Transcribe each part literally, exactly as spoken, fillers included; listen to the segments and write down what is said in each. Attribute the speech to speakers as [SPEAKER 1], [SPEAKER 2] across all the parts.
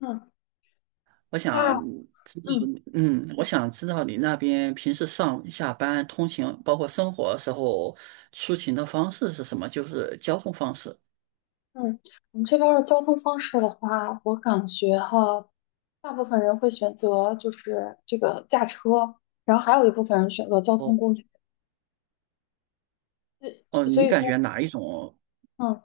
[SPEAKER 1] 嗯
[SPEAKER 2] 我
[SPEAKER 1] 啊，
[SPEAKER 2] 想知道，
[SPEAKER 1] 嗯
[SPEAKER 2] 嗯，我想知道你那边平时上下班、通勤，包括生活时候出行的方式是什么？就是交通方式。
[SPEAKER 1] 嗯，我们这边儿的交通方式的话，我感觉哈，大部分人会选择就是这个驾车，然后还有一部分人选择交通
[SPEAKER 2] 哦
[SPEAKER 1] 工具。
[SPEAKER 2] 哦，
[SPEAKER 1] 所
[SPEAKER 2] 你
[SPEAKER 1] 以
[SPEAKER 2] 感觉
[SPEAKER 1] 说，
[SPEAKER 2] 哪一种？
[SPEAKER 1] 嗯，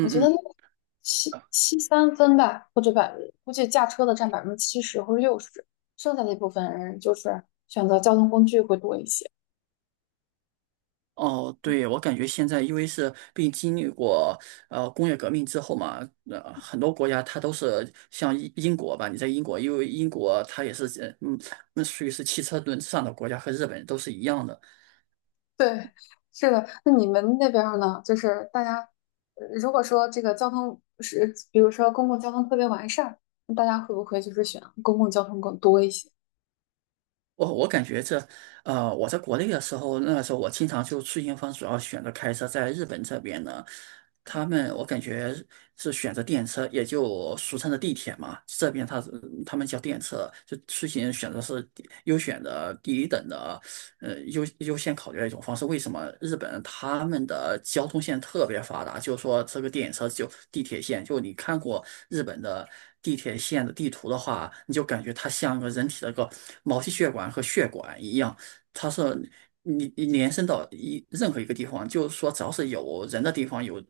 [SPEAKER 1] 我觉得
[SPEAKER 2] 嗯。
[SPEAKER 1] 那个七七三分吧，或者百，估计驾车的占百分之七十或者六十，剩下的一部分人就是选择交通工具会多一些。
[SPEAKER 2] 哦，对，我感觉现在因为是并经历过呃工业革命之后嘛，呃，很多国家它都是像英英国吧，你在英国，因为英国它也是呃嗯，那属于是汽车轮上的国家，和日本都是一样的。
[SPEAKER 1] 对，是的。那你们那边儿呢？就是大家，呃如果说这个交通是，比如说公共交通特别完善，那大家会不会就是选公共交通更多一些？
[SPEAKER 2] 我我感觉这，呃，我在国内的时候，那个时候我经常就出行方主要选择开车，在日本这边呢，他们我感觉是选择电车，也就俗称的地铁嘛，这边他他们叫电车，就出行选择是第优选的第一等的呃优优先考虑的一种方式。为什么日本他们的交通线特别发达？就是说这个电车就地铁线，就你看过日本的地铁线的地图的话，你就感觉它像个人体的一个毛细血管和血管一样，它是你你延伸到一任何一个地方，就是说只要是有人的地方，有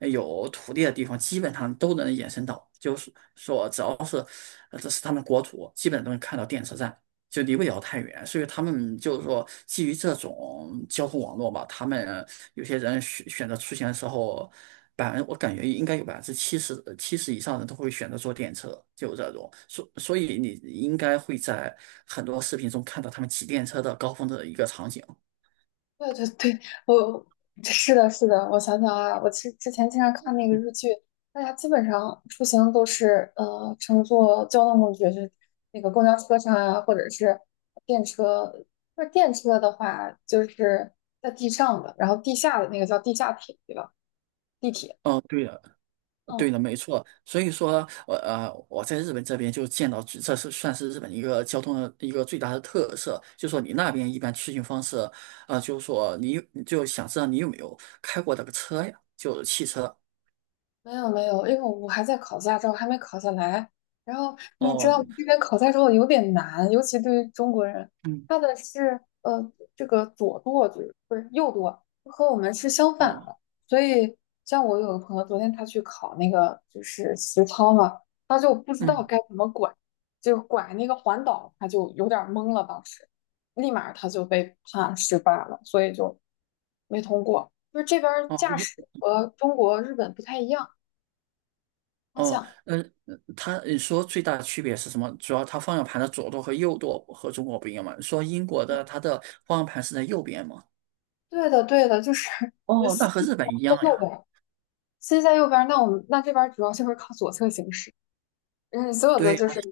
[SPEAKER 2] 有土地的地方，基本上都能延伸到。就是说，只要是呃这是他们国土，基本都能看到电车站。就离不了太远，所以他们就是说，基于这种交通网络吧，他们有些人选选择出行的时候，百分我感觉应该有百分之七十七十以上的人都会选择坐电车，就这种，所所以你应该会在很多视频中看到他们骑电车的高峰的一个场景。
[SPEAKER 1] 对对对，我是的，是的。我想想啊，我之之前经常看那个日剧，大家基本上出行都是呃乘坐交通工具，就是那个公交车上啊，或者是电车。那电车的话，就是在地上的，然后地下的那个叫地下铁，对吧？地铁。
[SPEAKER 2] 嗯，对的，对
[SPEAKER 1] 嗯。
[SPEAKER 2] 的，没错。所以说，我呃，我在日本这边就见到，这是算是日本一个交通的一个最大的特色，就说你那边一般出行方式，呃，就说你你就想知道你有没有开过那个车呀，就是汽车。
[SPEAKER 1] 没有没有，因为我还在考驾照，还没考下来。然后你知道
[SPEAKER 2] 哦，
[SPEAKER 1] 这边考驾照有点难，尤其对于中国人，
[SPEAKER 2] 嗯，
[SPEAKER 1] 他的是呃这个左舵就是不是右舵，和我们是相反
[SPEAKER 2] 哦，
[SPEAKER 1] 的。所以像我有个朋友，昨天他去考那个就是实操嘛，他就不知道
[SPEAKER 2] 嗯，
[SPEAKER 1] 该怎么拐，就拐那个环岛，他就有点儿懵了，当时立马他就被判失败了，所以就没通过。就是这边儿
[SPEAKER 2] 哦，
[SPEAKER 1] 驾
[SPEAKER 2] 一，
[SPEAKER 1] 驶和中国、日本不太一样。方
[SPEAKER 2] 哦，
[SPEAKER 1] 向。
[SPEAKER 2] 嗯，他你说最大的区别是什么？主要它方向盘的左舵和右舵和中国不一样嘛？你说英国的
[SPEAKER 1] 对，
[SPEAKER 2] 它的方向盘是在右边嘛？
[SPEAKER 1] 对的，对的，就是呃
[SPEAKER 2] 哦，
[SPEAKER 1] 司
[SPEAKER 2] 那和
[SPEAKER 1] 机
[SPEAKER 2] 日本一样
[SPEAKER 1] 在右边
[SPEAKER 2] 呀。
[SPEAKER 1] 儿司机在右边儿那我们那这边儿主要就是靠左侧行驶，嗯，所有的
[SPEAKER 2] 对呀，
[SPEAKER 1] 就是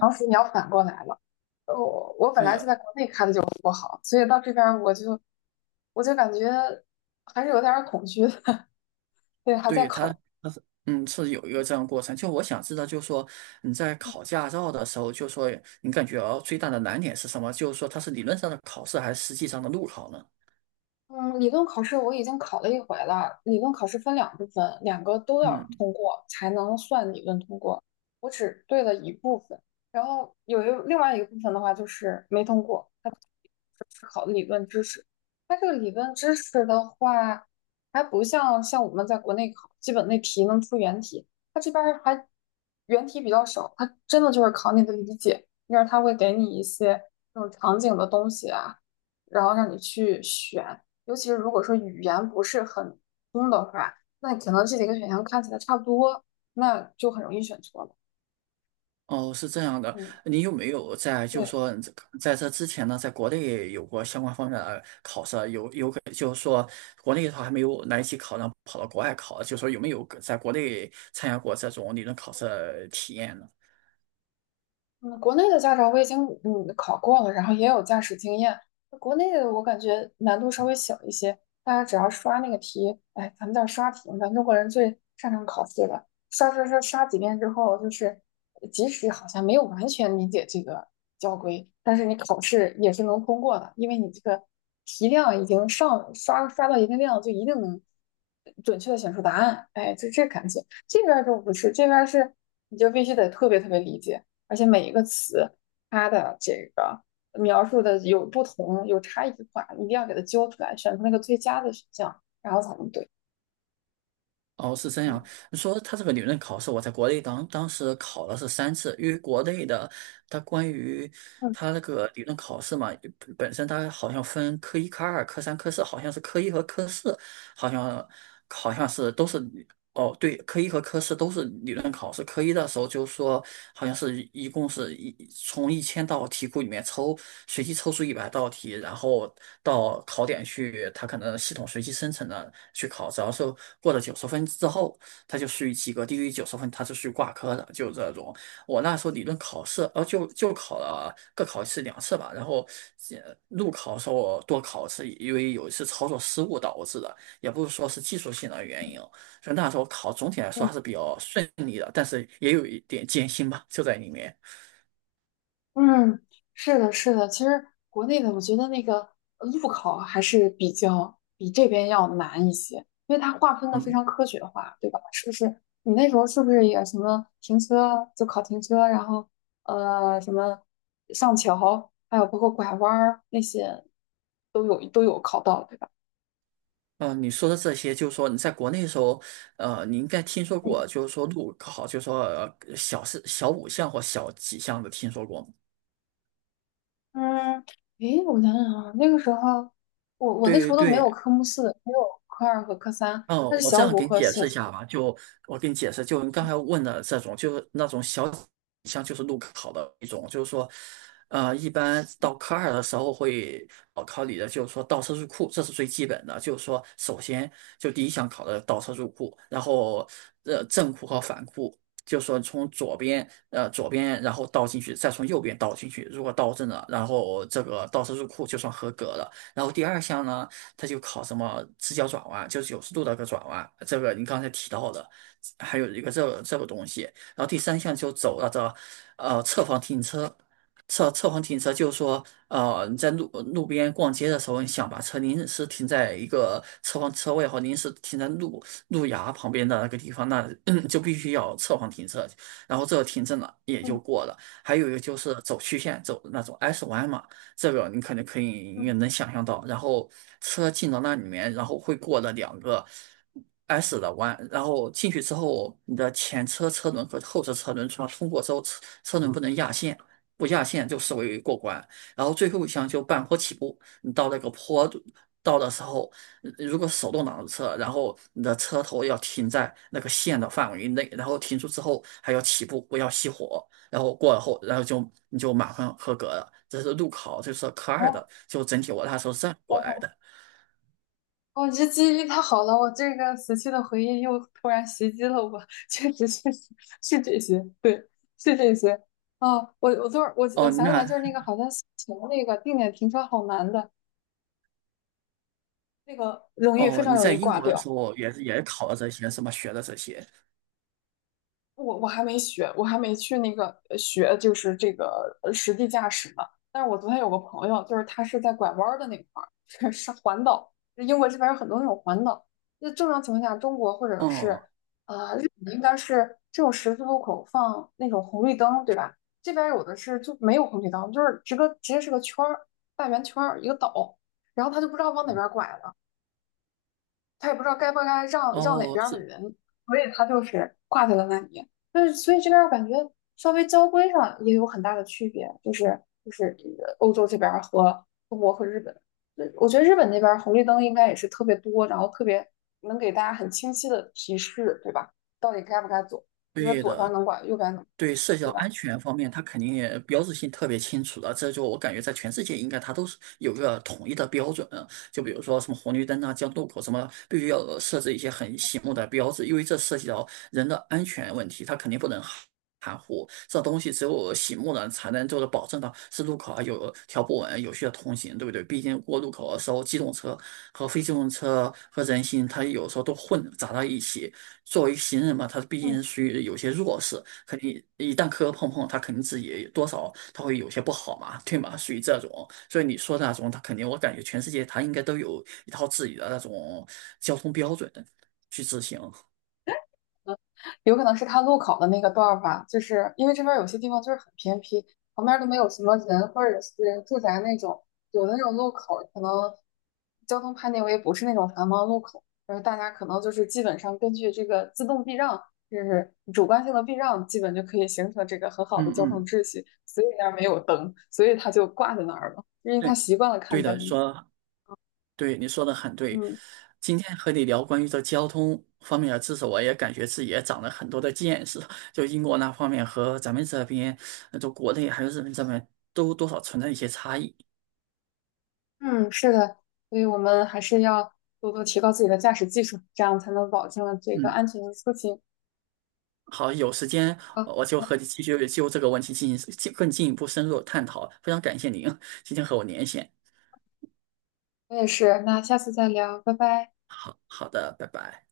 [SPEAKER 1] 常识你要反过来了。呃我我本
[SPEAKER 2] 对
[SPEAKER 1] 来就
[SPEAKER 2] 呀，
[SPEAKER 1] 在国内开的就不好，所以到这边儿我就我就感觉还是有点儿恐惧的，对，还在
[SPEAKER 2] 对。他，
[SPEAKER 1] 考。
[SPEAKER 2] 他是嗯是有一个这样的过程。就我想知道，就是说你在考驾照的时候，就说你感觉哦最大的难点是什么？就是说它是理论上的考试还是实际上的路考呢？
[SPEAKER 1] 嗯，理论考试我已经考了一回了。理论考试分两部分，两个都要
[SPEAKER 2] 嗯，
[SPEAKER 1] 通过才能算理论通过。我只对了一部分，然后有一另外一个部分的话就是没通过，它考考的理论知识。它这个理论知识的话，还不像像我们在国内考基本那题能出原题，它这边儿还原题比较少，它真的就是考你的理解，因为它会给你一些这种场景的东西啊。然后让你去选，尤其是如果说语言不是很通的话，那可能这几个选项看起来差不多，那就很容易选错了。
[SPEAKER 2] 哦，是这样的。
[SPEAKER 1] 嗯，
[SPEAKER 2] 你有没有在就是
[SPEAKER 1] 对，
[SPEAKER 2] 说这个在这之前呢，在国内有过相关方面的考试啊有有可就是说国内的话还没有来得及考，然后跑到国外考啊，就说有没有在国内参加过这种理论考试的体验呢？
[SPEAKER 1] 嗯，国内的驾照我已经嗯考过了，然后也有驾驶经验。国内的我感觉难度稍微小一些，大家只要刷那个题，哎，咱们叫刷题咱中国人最擅长考试了。刷刷刷刷几遍之后，就是即使好像没有完全理解这个交规，但是你考试也是能通过的，因为你这个题量已经上刷刷到一定量，就一定能准确的选出答案。哎，就这感觉。这边儿就不是，这边儿是你就必须得特别特别理解。而且每一个词它的这个描述的有不同，有差异化，一定要给它揪出来，选出那个最佳的选项，然后才能对。
[SPEAKER 2] 哦，是这样。
[SPEAKER 1] 嗯
[SPEAKER 2] 说它这个理论考试，我在国内当当时考了是三次，因为国内的它关于
[SPEAKER 1] 嗯
[SPEAKER 2] 它那个理论考试嘛，本身它好像分科一、科二、科三、科四，好像是科一和科四。好像好像是都是哦，对，科一和科四都是理论考试。科一的时候就说好像是一共是一从一千道题库里面抽，随机抽出一百道题，然后到考点去，他可能系统随机生成的去考，只要是过了九十分之后，他就属于及格，低于九十分他是属于挂科的，就这种。我那时候理论考试，呃，就就考了各考一次两次吧，然后呃路考的时候我多考一次，因为有一次操作失误导致的。也不是说是技术性的原因哦，所以那时候考总体来说
[SPEAKER 1] 嗯，
[SPEAKER 2] 还是比较顺利的，但是也有一点艰辛吧，就在里面。
[SPEAKER 1] 嗯，是的，是的。其实国内的，我觉得那个呃路考还是比较比这边要难一些，因为它划分的非
[SPEAKER 2] 嗯，
[SPEAKER 1] 常科学化，对吧？是不是？你那时候是不是也什么停车就考停车，然后呃什么上桥，还有包括拐弯儿那些都有都有考到，对吧？
[SPEAKER 2] 嗯，呃你说的这些，就是说你在国内的时候，呃，你应该听说过，就是说路考，就是说呃小四、小五项或小几项的听说过吗？
[SPEAKER 1] 嗯，诶，我想想啊，那个时候，我我那时
[SPEAKER 2] 对
[SPEAKER 1] 候都没有
[SPEAKER 2] 对
[SPEAKER 1] 科目四，没有科二和科三，
[SPEAKER 2] 哦，
[SPEAKER 1] 那是
[SPEAKER 2] 我这
[SPEAKER 1] 小
[SPEAKER 2] 样
[SPEAKER 1] 五
[SPEAKER 2] 给你
[SPEAKER 1] 和
[SPEAKER 2] 解
[SPEAKER 1] 小
[SPEAKER 2] 释一
[SPEAKER 1] 四，
[SPEAKER 2] 下吧。就我给你解释，就你刚才问的这种，就是那种小项就是路考的一种，就是说，呃，一般到科二的时候会考考你的，就是说倒车入库，这是最基本的。就是说，首先就第一项考的倒车入库，然后呃正库和反库，就是说从左边呃左边然后倒进去，再从右边倒进去，如果倒正了，然后这个倒车入库就算合格了。然后第二项呢？它就考什么直角转弯，就九十度的个转弯，这个你刚才提到的，还有一个这个这个东西，然后第三项就走了这呃侧方停车。侧侧方停车就是说，呃，你在路路边逛街的时候，你想把车临时停在一个侧方车位或临时停在路路牙旁边的那个地方，那 就必须要侧方停车，然后这个停证了也就
[SPEAKER 1] 嗯
[SPEAKER 2] 过了。还有一个就是走曲线，走那种 S 弯嘛，这个你可能可以
[SPEAKER 1] 嗯，
[SPEAKER 2] 也能想象到。然后车进到那里面，然后会过了两个 S 的弯，然后进去之后，你的前车车轮和后车车轮通通过之后，车车轮不能压线，不压线就视为过关。然后最后一项就半坡起步，你到那个坡度到的时候，如果手动挡的车，然后你的车头要停在那个线的范围内，然后停住之后还要起步，不要熄火。然后过了后，然后就你就马上合格了。这是路考，这是科二的，
[SPEAKER 1] 好，
[SPEAKER 2] 就整体我那时候是这样过来的。
[SPEAKER 1] 我这记忆力太好了，我这个死去的回忆又突然袭击了我，确实确实是这些，对，是这些。啊，我我昨儿我我
[SPEAKER 2] 哦，
[SPEAKER 1] 想起来，
[SPEAKER 2] 那
[SPEAKER 1] 就是那个好像以前那个定点停车好难的，那个容易非
[SPEAKER 2] 哦，
[SPEAKER 1] 常
[SPEAKER 2] 你
[SPEAKER 1] 容
[SPEAKER 2] 在
[SPEAKER 1] 易
[SPEAKER 2] 英
[SPEAKER 1] 挂
[SPEAKER 2] 国的时
[SPEAKER 1] 掉。
[SPEAKER 2] 候也是也考了这些，什么学的这些？
[SPEAKER 1] 我我还没学，我还没去那个呃学，就是这个呃实地驾驶呢。但是我昨天有个朋友，就是他是在拐弯儿的那块儿，是环岛，英国这边有很多那种环岛。那正常情况下，中国或者是
[SPEAKER 2] 哦
[SPEAKER 1] 啊、呃日本应该是这种十字路口放那种红绿灯，对吧？这边有的是就没有红绿灯，就是直个直接是个圈儿，大圆圈儿一个岛，然后他就不知道往哪边拐了。他也不知道该不该让让哪
[SPEAKER 2] 哦，
[SPEAKER 1] 边的
[SPEAKER 2] 是
[SPEAKER 1] 人，所以他就是挂在了那里。但是，所以这边我感觉稍微交规上也有很大的区别，就是就是呃欧洲这边和中国和日本，呃我觉得日本那边红绿灯应该也是特别多，然后特别能给大家很清晰的提示，对吧？到底该不该走？你说
[SPEAKER 2] 对
[SPEAKER 1] 左边
[SPEAKER 2] 的。
[SPEAKER 1] 能管，右边能，
[SPEAKER 2] 对社交
[SPEAKER 1] 对
[SPEAKER 2] 安
[SPEAKER 1] 吧？
[SPEAKER 2] 全方面，它肯定也标志性特别清楚的，这就我感觉在全世界应该它都是有一个统一的标准啊。就比如说什么红绿灯啊、交通路口什么，必须要设置一些很醒目的标志，因为这涉及到人的安全问题，它肯定不能含含糊。这东西只有醒目了，才能就是保证到是路口啊有条不紊、有序的通行，对不对？毕竟过路口的时候，机动车和非机动车和人行，它有时候都混杂到一起。作为行人嘛，他毕竟
[SPEAKER 1] 嗯，
[SPEAKER 2] 是属于有些弱势。肯定一旦磕磕碰碰，他肯定自己多少他会有些不好嘛，对吗？属于这种，所以你说的那种，他肯定我感觉全世界他应该都有一套自己的那种交通标准去执行。
[SPEAKER 1] 有可能是他路口的那个段儿吧，就是因为这边有些地方就是很偏僻，旁边都没有什么人或者是住宅那种，有的那种路口可能交通判定为不是那种繁忙路口，然后大家可能就是基本上根据这个自动避让，就是主观性的避让，基本就可以形成这个很好的
[SPEAKER 2] 嗯
[SPEAKER 1] 交通
[SPEAKER 2] 嗯，
[SPEAKER 1] 秩序，所以那儿没有灯，所以他就挂在那儿了，因为他
[SPEAKER 2] 对，
[SPEAKER 1] 习惯了看
[SPEAKER 2] 对的，
[SPEAKER 1] 灯嘛，
[SPEAKER 2] 说对，你说的很对。
[SPEAKER 1] 嗯。
[SPEAKER 2] 今天和你聊关于这交通方面的知识，我也感觉自己也长了很多的见识。就英国那方面和咱们这边，呃就国内还有日本这边，都多少存在一些差异。
[SPEAKER 1] 嗯，是的，所以我们还是要多多提高自己的驾驶技术，这样才能保证这个
[SPEAKER 2] 嗯
[SPEAKER 1] 安全的出行。
[SPEAKER 2] 好，有时间呃
[SPEAKER 1] 好，
[SPEAKER 2] 我就和你继续就这个问题进行进更进一步深入的探讨。非常感谢您今天和我连线。
[SPEAKER 1] 我也是，那下次再聊，拜拜。
[SPEAKER 2] 好好的，拜拜。